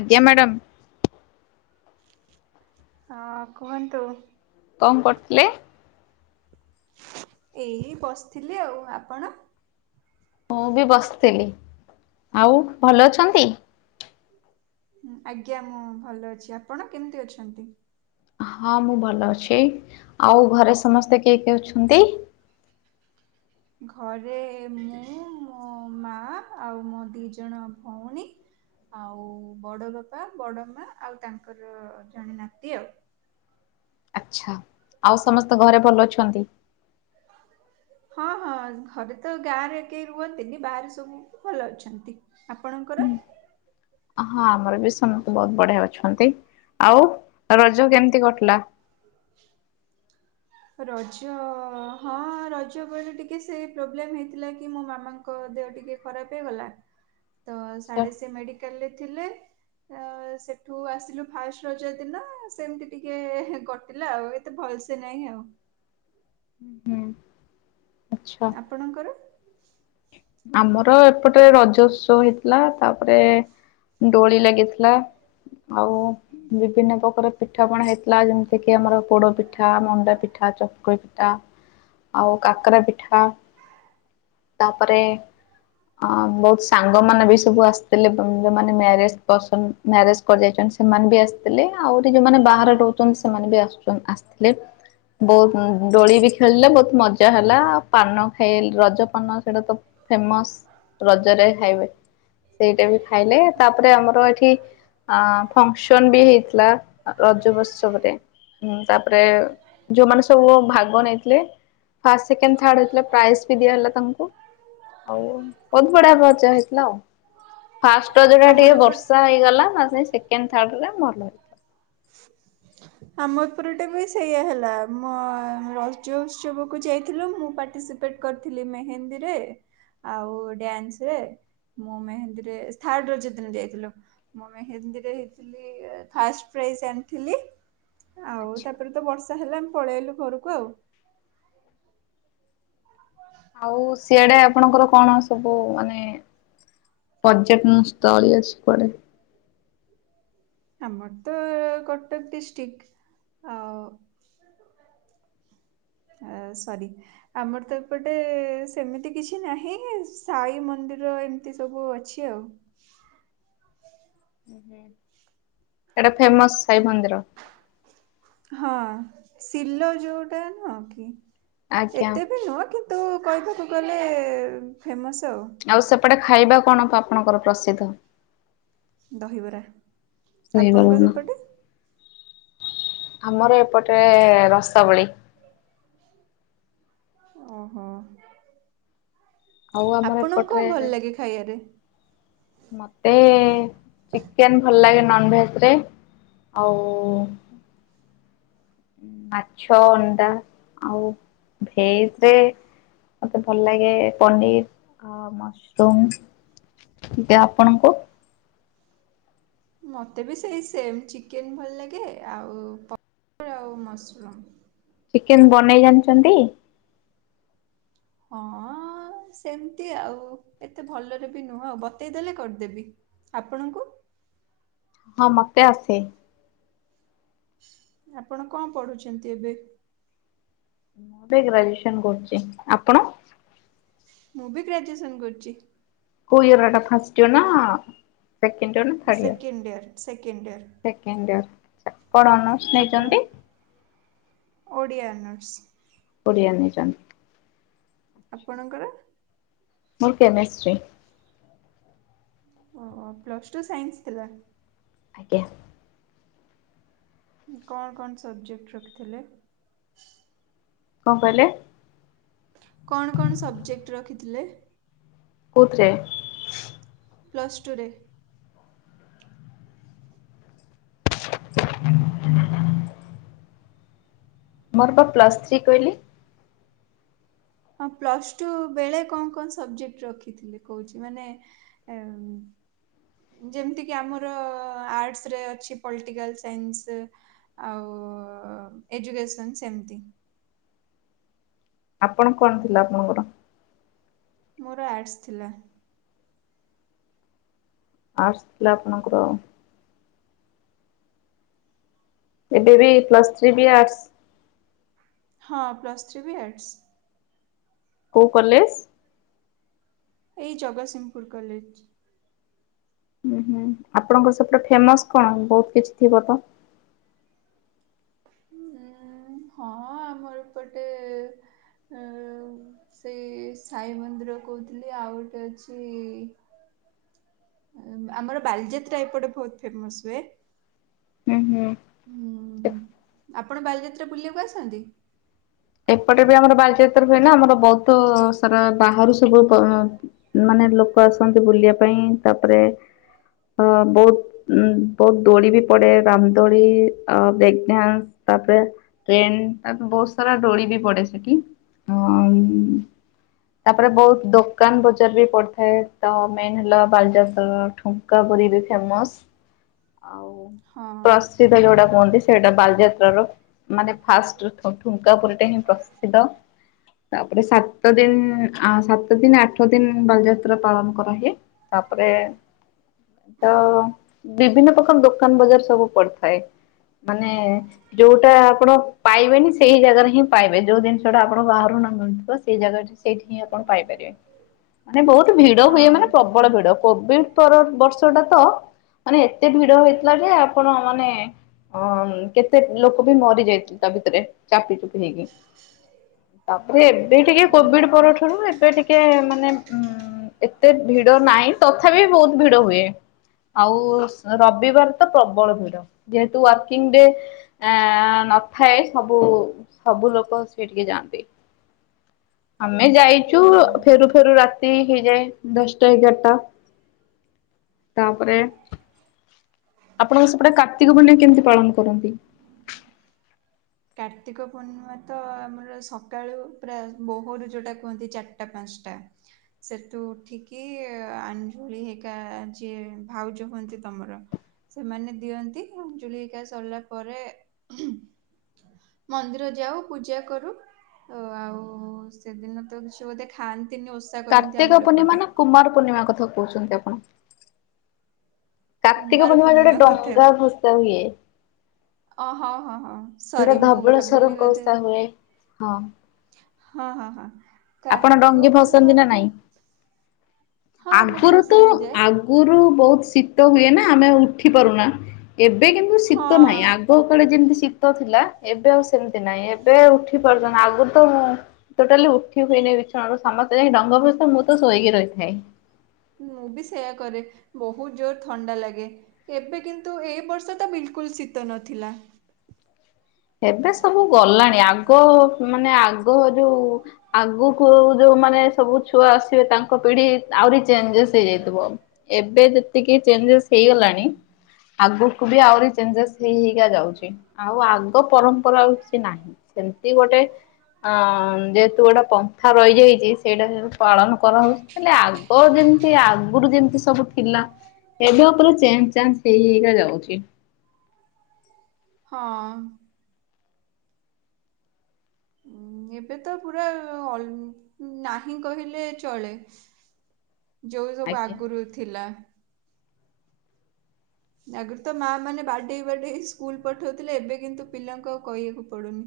ଆଜ୍ଞା ମ୍ୟାଡ଼ାମ। ହଁ କୁହନ୍ତୁ? କଣ କରୁଥିଲେ? ଏଇ ବସିଥିଲି ଆଉ ଆପଣ? ମୁଁ ବି ବସିଥିଲି। ଆଉ ଭଲ ଅଛନ୍ତି? ଆଜ୍ଞା ମୁଁ ଭଲ ଅଛି। ଆପଣ କେମିତି ଅଛନ୍ତି? ହଁ ମୁଁ ଭଲ ଅଛି। ଆଉ ଘରେ ସମସ୍ତେ କିଏ କିଏ ଅଛନ୍ତି? ଘରେ ମୁଁ ମୋ ମା ଆଉ ମୋ ଦି ଜଣ ଭଉଣୀ ଆଉ ବଡ ବାପା ବଡ ମା ଆଉ ତାଙ୍କର ଜଣେ ନାତି ଆଉ ଆଛା ଆଉ ସମସ୍ତେ ଘରେ ଭଲ ଅଛନ୍ତି? [inaudible] ହଁ ହଁ ଘରେ ତ ଗାଁରେ କେହି ରୁହନ୍ତିନି। ବାହାରେ ସବୁ ଭଲ ଅଛନ୍ତି। ଆପଣଙ୍କର? ହଁ ଆମର ବି ସମସ୍ତେ ବହୁତ ବଢିଆ ଅଛନ୍ତି। ଆଉ ରଜ କେମିତି କଟିଲା? [inaudible] ରଜ ହଁ ରଜବେଳେ ଟିକେ ସେଇ ପ୍ରୋବ୍ଲେମ ହେଇଥିଲା କି ମୋ ମାମାଙ୍କ ଦେହ ଟିକେ ଖରାପ ହେଇଗଲା। [inaudible] ତ ସାଢେ ସେ ମେଡିକାଲ ରେ ଥିଲେ। ସେଠୁ ଆସିଲୁ ଫାଷ୍ଟ ରଜ ଦିନ ସେମିତି ଟିକେ କଟିଲା ଆଉ ଏତେ ଭଲସେ ନାଇଁ ଆଉ ହୁଁ ଆଛା। ଆପଣଙ୍କର? ଆମର ଏପଟେ ରଜ ଉତ୍ସ ହେଇଥିଲା ତାପରେ ଦୋଳି ଲାଗିଥିଲା। ଆଉ ବିଭିନ୍ନ ପ୍ରକାର ପିଠାପଣା ହେଇଥିଲା। ଲା ଯେମିତି କିି ଆମର ପୋଡ ପିଠା, ମଣ୍ଡା ପିଠା, ଚକ ଆଉ କାକରା ପିଠା। [inaudible] ତାପରେ ଅ ବୋହୁତ୍ ସାଙ୍ଗମାନେ ବି ସବୁ ଆସିଥିଲେ। ଯୋଉମାନେ ମ୍ୟାରେଜ୍ ପସନ। ମ୍ୟାରେଜ୍ କରିଯାଇଛନ୍ତି ସେମାନେ ବି ଆସିଥିଲେ। ଆହୁରି ଯୋଉମାନେ ବାହାରେ ରହୁଛନ୍ତି ସେମାନେ ବି ଆସୁଛନ୍ତି। ଲେ। ବୋହୁତ୍ ଦୋଳି ବି ଖେଳିଲେ ବୋହୁତ୍ ମଜା ହେଲା। ପାନ ଖାଇ ରଜ ପାନ ସେଇଟା ତ ଫେମସ୍ ରଜରେ ଖାଇବେ। ସେଇଟା ବି ଖାଇଲେ। ତାପରେ ଆମର ଏଠି ଅ ଫଙ୍କସନ୍ ବି ହେଇଥିଲା ରଜ ଉତ୍ସବରେ। ହୁଁ ତାପରେ ଯୋଉମାନେ ସବୁ ଭାଗ ନେଇଥିଲେ ଫାଷ୍ଟ ସେକେଣ୍ଡ ଥାର୍ଡ ହେଇଥିଲା ପ୍ରାଇଜ୍ ବି ଦିଆଗଲା ତାଙ୍କୁ। ଆଉ ଅଭଡା ବଜା ହେଇଥିଲା ଆଉ। ଫାଷ୍ଟ ରୋଜଟା ଆମର ଟିକେ ଏପଟ ବର୍ଷା ହେଇଗଲା। ନ ହେଲେ ସେକେଣ୍ଡ, ଥାର୍ଡ ଟା ଭଲ ହେଲା। [inaudible] ଆମର ପୁର ଟା ବି ସେଇୟଆ ହେଲା। ମ ରଜ ଉତ୍ସବକୁ ଯାଇଥିଲୁ ମୁଁ ପାର୍ଟିସିପେ ଟ୍ କରିଥିଲି ମେହେନ୍ଦୀ ରେ। ଆଉ ଡାନ୍ସରେ, ମୁଁ ମେହେନ୍ଦୀରେ ଥାର୍ଡ ରଜ ଦିନ ଯାଇଥିଲୁ। ମୁଁ ମେହେନ୍ଦୀରେ ହେଇଥିଲି ଫାଷ୍ଟ। ପ୍ରାଇଜ୍ ଆଣିଥିଲି। ଆଉ ଆଚ୍ଛା ତାପରେ ତ ବର୍ଷା ହେଲା ଆମେ ପଳେଆଇଲୁ ଘରକୁ ଆଉ। ଆଉ ସିଆଡେ ଆପଣଙ୍କର କଣ ସବୁ ମାନେ ପର୍ଯ୍ୟଟନ ସ୍ଥଳୀ ଅଛି କୁଆଡେ। ଆମର ତ କଟକ ଡିଷ୍ଟ୍ରିକ୍ଟ ଆଉ ଅ ସରି। ଆମର ତ ଏପଟେ ସେମିତି କିଛି ନାହିଁ ସାଇ ମନ୍ଦିର ଏମିତି ସବୁ ଅଛି ଆଉ। ଏଇଟା ଫେମସ୍ ସାଇ ମନ୍ଦିର। ହଁ ଶିଲ ଯୋଉଟା ନୁହ, ଆଜ୍ଞା। ଏତେ ବି ନୁହଁ କି ତୁ କହିବାକୁ ଗଲେ ଫେମସ୍ ଆଉ। ଆଉ ସେପଟେ ଖାଇବା କଣ ଆପଣଙ୍କର ପ୍ରସିଦ୍ଧ? ଦହିବରା। ଆପଣଙ୍କ କହିପାରିବୁନା? ସେପଟେ? ଆମର ଏପଟେ ରସାବଳି। ଓହୋ। ଆଉ ଆମର ଆପଣଙ୍କୁ ଏପଟରେ କଣ ଭଲ ଲାଗେ ଖାଇବାରେ? ମୋତେ ଚିକେନ୍ ଭଲ ଲାଗେ ନନ୍ ଭେଜ୍ ରେ। ଆଉ ମାଛ ଅଣ୍ଡା। ଆଉ ଭେଜ୍ ରେ ମତେ ଭଲ ଲାଗେ ପନିର୍ ଆଉ ମସ୍ରୁମ୍। ଦି ଆପଣଙ୍କୁ? ମୋତେ ବି ସେଇ ସେମ୍, ଚିକେନ୍ ଭଲ ଲାଗେ। ଆଉ ପ ଆଉ ମସରୁମ୍। ଚିକେନ୍ ବନେଇ ଜାଣିଛନ୍ତି? ହଁ ହଁ ସେମିତି ଆଉ। ଏତେ ଭଲରେ ବି ନୁହଁ। ଆଉ ବତେଇଦେଲେ କରିଦେବି। ଆପଣଙ୍କୁ? ହଁ ମତେ ଆସେ। ଆପଣ କଣ ପଢୁଛନ୍ତି ଏବେ? ମୁଁ ଏବେ ଗ୍ରାଜୁଏସନ କରୁଛି ଆପଣ? ମୁଁ ବି ଗ୍ରାଜୁଏସନ କରୁଛି। କଉଇୟରଟା ଫାର୍ଷ୍ଟ ୟର୍ ନା second second year second year. Second year. ଆପଣଙ୍କ ଓଡ଼ିଆ ଅନର୍ସ। ଓଡ଼ିଆ ନେଇଛନ୍ତି। ଆପଣଙ୍କର? ମୋର କେମେଷ୍ଟ୍ରି। ଓ ପ୍ଲସ ଟୁ ସାଇନ୍ସ ଥିଲା। ଆଜ୍ଞା। କଣ କଣ ସବଜେକ୍ଟ ରଖିଥିଲେ? କଣ କହିଲେ? କଣ କଣ ସବଜେକ୍ଟ ରଖିଥିଲେ? କଉ ଥିରେ? ପ୍ଲସ୍ଟୁରେ? [inaudible] ମୋର ପା ପ୍ଲସ୍ ଥ୍ରୀ କହିଲି। ହଁ ପ୍ଲସ ଟୁ ବେଳେ କଣ କଣ ସବଜେକ୍ଟ ରଖିଥିଲେ କହୁଛି ମାନେ ଏମ ଯେମିତିକି ଆମର ଆର୍ଟସରେ ଅଛି ପଲିଟିକାଲ ସାଇନ୍ସ। ଆଉ ଏଜୁକେସନ୍ ସେମିତି। ଆପଣ କଣ ଥିଲା ଆପଣଙ୍କର? ମୋର ଆର୍ଟସ୍ ଥିଲା। ଆଡ୍ସ ଥିଲା ଆପଣଙ୍କର? ଏବେ ବି ପ୍ଲସ୍ ଥ୍ରୀ ବି ଆର୍ଟସ୍। ହଁ, ପ୍ଲସ୍ ଥ୍ରୀ ବି ଆର୍ଟସ୍। କୋଉ କଲେଜ? ଏଇ ଜଗସିଂହପୁରୁ କଲେଜ। ଉଁ ହୁଁ ଆପଣଙ୍କର ସେପଟେ ଫେମସ୍ କଣ ବହୁତ କିଛି ଥିବ ତ। ଉଁ। ହଁ, ଆମର ଏପଟେ ହଁ, ସେଇ ସାଇ ମନ୍ଦିର କହୁଥିଲି। ଆଉ ଗୋଟେ ଅଛି ଉଁ ଆମର ବାଲିଯାତ୍ରା ଏପଟେ ବହୁତ୍ ଫେମସ୍ ହୁଏ। ହୁଁ ହୁଁ। ହୁଁ ଆପଣ ବାଲିଯାତ୍ରା ବୁଲିବାକୁ ଆସନ୍ତି? ଏପଟେ ବି ଆମର ବାଲିଚାତ୍ରା ହୁଏ ନା। ଆମର ବହୁତ ସାରା ବାହାରୁ ସବୁ କଣ ମାନେ, ଲୋକ ଆସନ୍ତି ବୁଲିବା ପାଇଁ ତାପରେ, ଅ ବହୁତ ଉଁ, ବହୁତ ଦୋଳି ବି ପଡେ। ରାମଦୋଳି, ଅ ବ୍ରେକ୍ଡ଼୍ୟାନ୍ସ, ତାପରେ ଟ୍ରେନ, ତାପରେ ବହୁତ ସାରା ଦୋଳି ବି ପଡେ ସେଠି ହଁ। ତାପରେ, ବହୁତ ଦୋକାନ ବଜାର ବି ପଡିଥାଏ। ତ, ମେନ୍ ହେଲା ବାଲିଯାତ୍ରାର ଠୁ ଙ୍କାପୁରୀ ବି ଫେମସ୍ ଆଉ ହଁ ପ୍ରସିଦ୍ଧ ଯୋଉଟା କୁହନ୍ତି, ସେଇଟା ବାଲିଯାତ୍ର ର ମାନେ, ଫାଷ୍ଟ ଠୁ ଠୁଙ୍କାପୁରୀଟା ହିଁ ପ୍ରସିଦ୍ଧ। ତାପରେ, ସାତ ଦିନ ଆ ସାତ ଦିନ ଆଠ ଦିନ ବାଲିଯାତ୍ରା ପାଳନ କରା ହିଏ। ତାପରେ ତ ବିଭିନ୍ନ ପ୍ରକାର ଦୋକାନ ବଜାର ସବୁ ପଡିଥାଏ। ମାନେ-ଏଁ ଯୋଉଟା ଆପଣ ପାଇବେନି, ସେ ସେଇ ଜାଗାରେ ହିଁ ପାଇବେ। ଯୋଉ ଜିନିଷ ଟା ଆପଣ ବାହାରୁ ନ ମିଳୁଥିବ। ସେଇ ଜାଗାଠି, ସେଇଠି ହିଁ ଆପଣ ପାଇପାରିବେ। ମାନେ, ବହୁତ ଭିଡ ହୁଏ। ହଁ ମାନେ ପ୍ରବ୍ ବଡ଼ ଭିଡ। କୋଭିଡ଼ ପର ବର୍ଷ ଯଉଟା ତ, ମାନେ, ଏତେ ଭିଡ ହେଇଥିଲା ଯେ, ଆପଣ ମାନେ ହଁ, କେତେ ଲୋକ ବି ମରି ଯାଇଥି ତା ଭିତରେ, ଚାପି ଚୁପି ହେଇକି। ତା'ପରେ, ଏବେ ଟିକେ ଓ କୋଭିଡ଼ ପରଠାରୁ, ଏବେ ଟିକେ ଟେଁ, ମାନେ ଉଁ, ଏତେ ଭିଡ ନାଇଁ। ତଥାପି ବହୁତ ଭିଡ ହୁଏ। ଆଉ ରବିବାର ତ ପ୍ରବଳ ଭିଡ। ଯେହେତୁ, ୱାର୍କିଂ ଡେ ଏଁ -ଏଁ -ନଥାଏ ସବ୍ ବୁ, ସବୁ ଲୋକ ସେଇଠିକି ଯାଆନ୍ତି। ଆମେ ଯାଇଚୁ, ହୁଁ ଫେରୁ ଫେରୁ ରାତ୍ ତି ହେଇଯାଏ, ଦଶଟା-ଏଗାରଟା। ତା'ପରେ ଆପଣଙ୍କ ସେପଟେ, କାର୍ତ୍ତିକ ପୁନେଇଁ କେମିତି ପାଳନ କରନ୍ତି? କାର୍ତ୍ତିକ ପୂର୍ଣ୍ଣିମା ତ, ଆମର ସକାଳୁ ପ୍ରାୟ ବୋହରୁ ଯେଉଁଟା କୁହନ୍ତି, ଚାର୍ ଟା-ପାଞ୍ଚଟା ସେଠୁ ଉଠିକି ଆଞ୍ଜୁଳି ହେଇକା, ଯିଏ ଭାଉଜ ହୁଅନ୍ତି, ତମର। ସେମାନେ ଦିଅନ୍ତି, ଆଞ୍ଜୁଳି ହେଇକା ସର୍ ଲା ପରେ ମନ୍ଦିର ଯାଉ, ପୂଜା କରୁ। ଓ ଆଉ-ଉ ସେଦିନ ତ କିଛି ବୋଧେ ଖାଆନ୍ତିନି, ଓଷ୍ କାର୍ତ୍ତିକ ପୂର୍ଣ୍ଣିମା ନା, କୁମାର ପୂର୍ଣ୍ଣିମା କଥା କହୁଛନ୍ତି ଆପଣ? କାର୍ତ୍ତିକ କୁମାର ପୂର୍ଣ୍ଣିମା, ଯଉଟା ବୋଧେ ଡଙ୍ଗା ଭସା ହୁଏ। ଓ, ହଁ, ହଁ, ହଁ। ଯୋଉଟା ସରି ମୁଁ ଭାବିଲି ଧବଳେଶ୍ଵରଙ୍କ ବୋଧେ ଓଷା ହୁଏ ହଁ ହଁ, ହଁ, ହଁ। ଆପଣ କାର୍ତ୍ତିକ ଡଙ୍ଗି ଭସାନ୍ତି ପୂର୍ଣିମା ନା ତ, ନାଇଁ? ହଁ, ମୁଁ ଭସେଇବାକୁ ଯାଏ। ଗୁରୁ ବହୁତ ଶୀତ ହୁଏ ନା, ଆମେ ଉଠି ପାରୁନା। ଏବେ, କିନ୍ତୁ, ଶୀତ ନାହିଁ। ହଁ ଆଗ୍ କୋଉ କାଳେ ଯେମିତି ଶୀତ ଥିଲା, ଏବେ ଆଉ ସେମିତି ନାହିଁ। ଏବେ ଉଠି ପାରୁଛନ୍, ଆଗରୁ ତ ମୁଁ ଟୋଟାଲି ଉଠି ହୁଏନେଇ, ବିଛଣାରୁ। ସମସ୍ତେ ଯାଇ ଡଙ୍ଗା ଭଷା। ମୁଁ ତ ଶୋଇକି ରହିଥାଏ। ମୁଁ ବି ସେୟା କରେ, ବହୁତ ଜୋର ଥଣ୍ଡା ଲାଗେ। ଏବେ କିନ୍ତୁ, ଏଇ ବର୍ଷ ତ ବିଲକୁଲ୍ ଶୀତ ନଥିଲା। ଏବେ ସବୁ ଗଲାଣି, ଆଗ ମାନେ ଆଗ ଯୋଉ ଆଗକୁ ଯୋଉମାନେ ସବୁ ଛୁଆ ଆସିବେ, ତାଙ୍କ ପିଢି ଆହୁରି ଚେଞ୍ଜେସ୍ ହେଇଯାଇଥିବ। ଏବେ ଯେତିକି ଚେଞ୍ଜେସ୍ ହେଇଗଲାଣି ଆଗକୁ ବି ଆହୁରି ଚେଞ୍ଜେସ୍ ହେଇ ହେଇକା ଯାଉଚି ଆଉ ଆଗ୍ ଗ ପରମ୍ପରା ଆଉ କିଛି ନାହିଁ। ସେମିତି ଗୋଟେ ଆଁ-ଆ ଯେହେତୁ ଗୋଟେ ପନ୍ଥା ରହିଯାଇଛି, ସେଇଟା ସେ ପାଳନ କରାହଉଛି। ହେଲେ, ଆଗ ଯେମିତି ଆଗରୁ ଯେମିତି ସବୁ ଥିଲା? ଏବେ ଉପରେ ଚେଞ୍ଜ୍ ଚାଞ୍ଜ ହେଇ ହେଇ ହେଇକା ଯାଉଚି। ହଁ। ଉଁ, ଏବେ ତ ପୁରା ଅଲ୍ ନାହିଁ କହିଲେ, ଚଳେ। ଯୋଉ ସବୁ ଆଜ୍ଞା। ଆଗରୁ ଥିଲା। ଆଗରୁ ତ ମାଆ ମାନେ ବାଡ଼େଇ ବାଡ଼େଇ ସ୍କୁଲ ପଠଉଥିଲେ, ଏବେ କିନ୍ତୁ ପିଲାଙ୍କୁ ଆଉ କହିଆକୁ ପଡ଼ୁନି।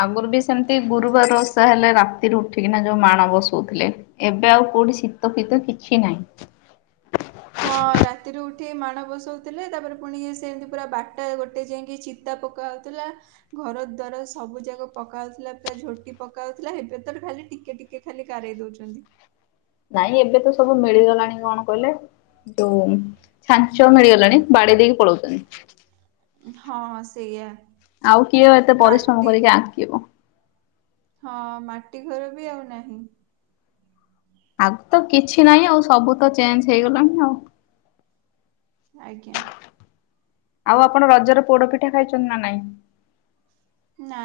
ଆଗରୁ ବି ସେମିତି ଗୁରୁବାର ଓଷା ହେଲେ, ରାତିରେ ଉଠିକିନା ଯୋଉ ମାଣ ବସଉଥିଲେ। ଏବେ ଆଉ କୋଉଠି ଶୀତ ଫୀତ କିଛି ନାହିଁ। ହଁ ରାତିରୁ ଉଠି ମାଣ ବସଉଥିଲେ ତାପରେ ପୁଣି ସେମିତି ପୁରା ବାରଟା ଗୋଟେ ଯାଇକି ଚି ଚିତା ପକାହଉଥିଲା। ଘର ଦ୍ୱାର ସବୁ ଯାକ ପକାହଉଥିଲା ପୁରା ଝୋଟି ପକାଉଥିଲା ଏବେ ତ ଖାଲି ଟିକେ ଟିକେ ଖାଲି ଗାରେଇ ଦଉଛନ୍ତି। ନାଇଁ ଏବେ ତ ସବୁ ମିଳିଗଲାଣି କଣ କହିଲେ? ଯୋଉ ଛାଞ୍ଚ ମିଳିଗଲାଣି ବାଡେଇ ଦେଇକି ପଳଉଛନ୍ତି। ହଁ ସେଇଆ। ଆଉ କିଏ ଏତେ ପରିଶ୍ରମ ମାଟି କରିକି ଆଙ୍କିବ? ହଁ ମାଟି ଘର ବି ଆଉ ନାହିଁ। ଆଗ ତ କିଛି ନାହିଁ ଆଉ ସବୁ ତ ଚେଞ୍ଜ ହେଇଗଲାଣି ଆଉ ଆଜ୍ଞା। ଆଉ ଆପଣ ରଜରେ ପୋଡ ପିଠା ଖାଇଛନ୍ତି ନା ନାଇଁ? ନା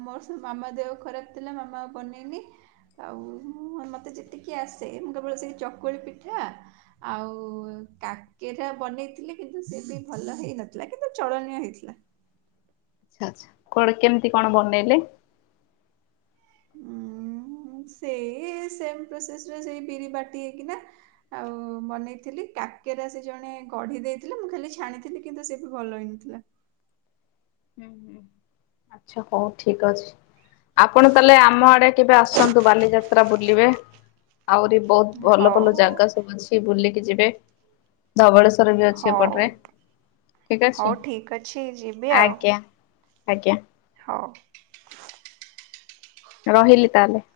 ମୋର ସବୁ ମାମା ଦେହ ଖରାପ ଥିଲା ମାମା ବନେଇନି। ଆଉ ମୋତେ ଯେତିକି ଆସେ ମୁଁ କେବଳ ସେଇ ଚକୁଳି ପିଠା ଆଉ କାକେରା ବନେଇଥିଲି କିନ୍ତୁ ସେ ବି ଭଲ ହେଇନଥିଲା କିନ୍ତୁ ଚଳନୀୟ ହେଇଥିଲା। ଆଛା କଣ କେମିତି କଣ ବନେଇଲେ? ହୁଁ ସେଇ ସେମ ପ୍ରୋସେସରେ ସେଇ ବିରି ବାଟି ହେଇକିନା। ଆଉ ବନେଇଥିଲି କାକେରା ସେ ଜଣେ ଗଢି ଦେଇଥିଲା ମୁଁ ଖାଲି ଛାଣିଥିଲି କିନ୍ତୁ ସେ ବି ଭଲ ହେଇନଥିଲା। ହୁଁ ହୁଁ ଆଛା ହଉ ଠିକ ଅଛି ଆପଣ ତାହେଲେ ଆମ ଆଡେ କେବେ ଆସନ୍ତୁ ବାଲିଯାତ୍ରା ବୁଲିବେ ଆହୁରି ବହୁତ ଭଲ ଭଲ ହଉ ଜାଗା ସବୁ ଅଛି। କି ବୁଲିକି ଯିବେ ଧବଳେଶ୍ୱର ବି ଅଛି ହଉ ଏପଟରେ। ଠିକ ଅଛି ହଉ ଠିକ୍ ଅଛି ଯିବି ଆଉ ଆଜ୍ଞା ଆଜ୍ଞା। ହଉ। ରହିଲି ତାହେଲେ।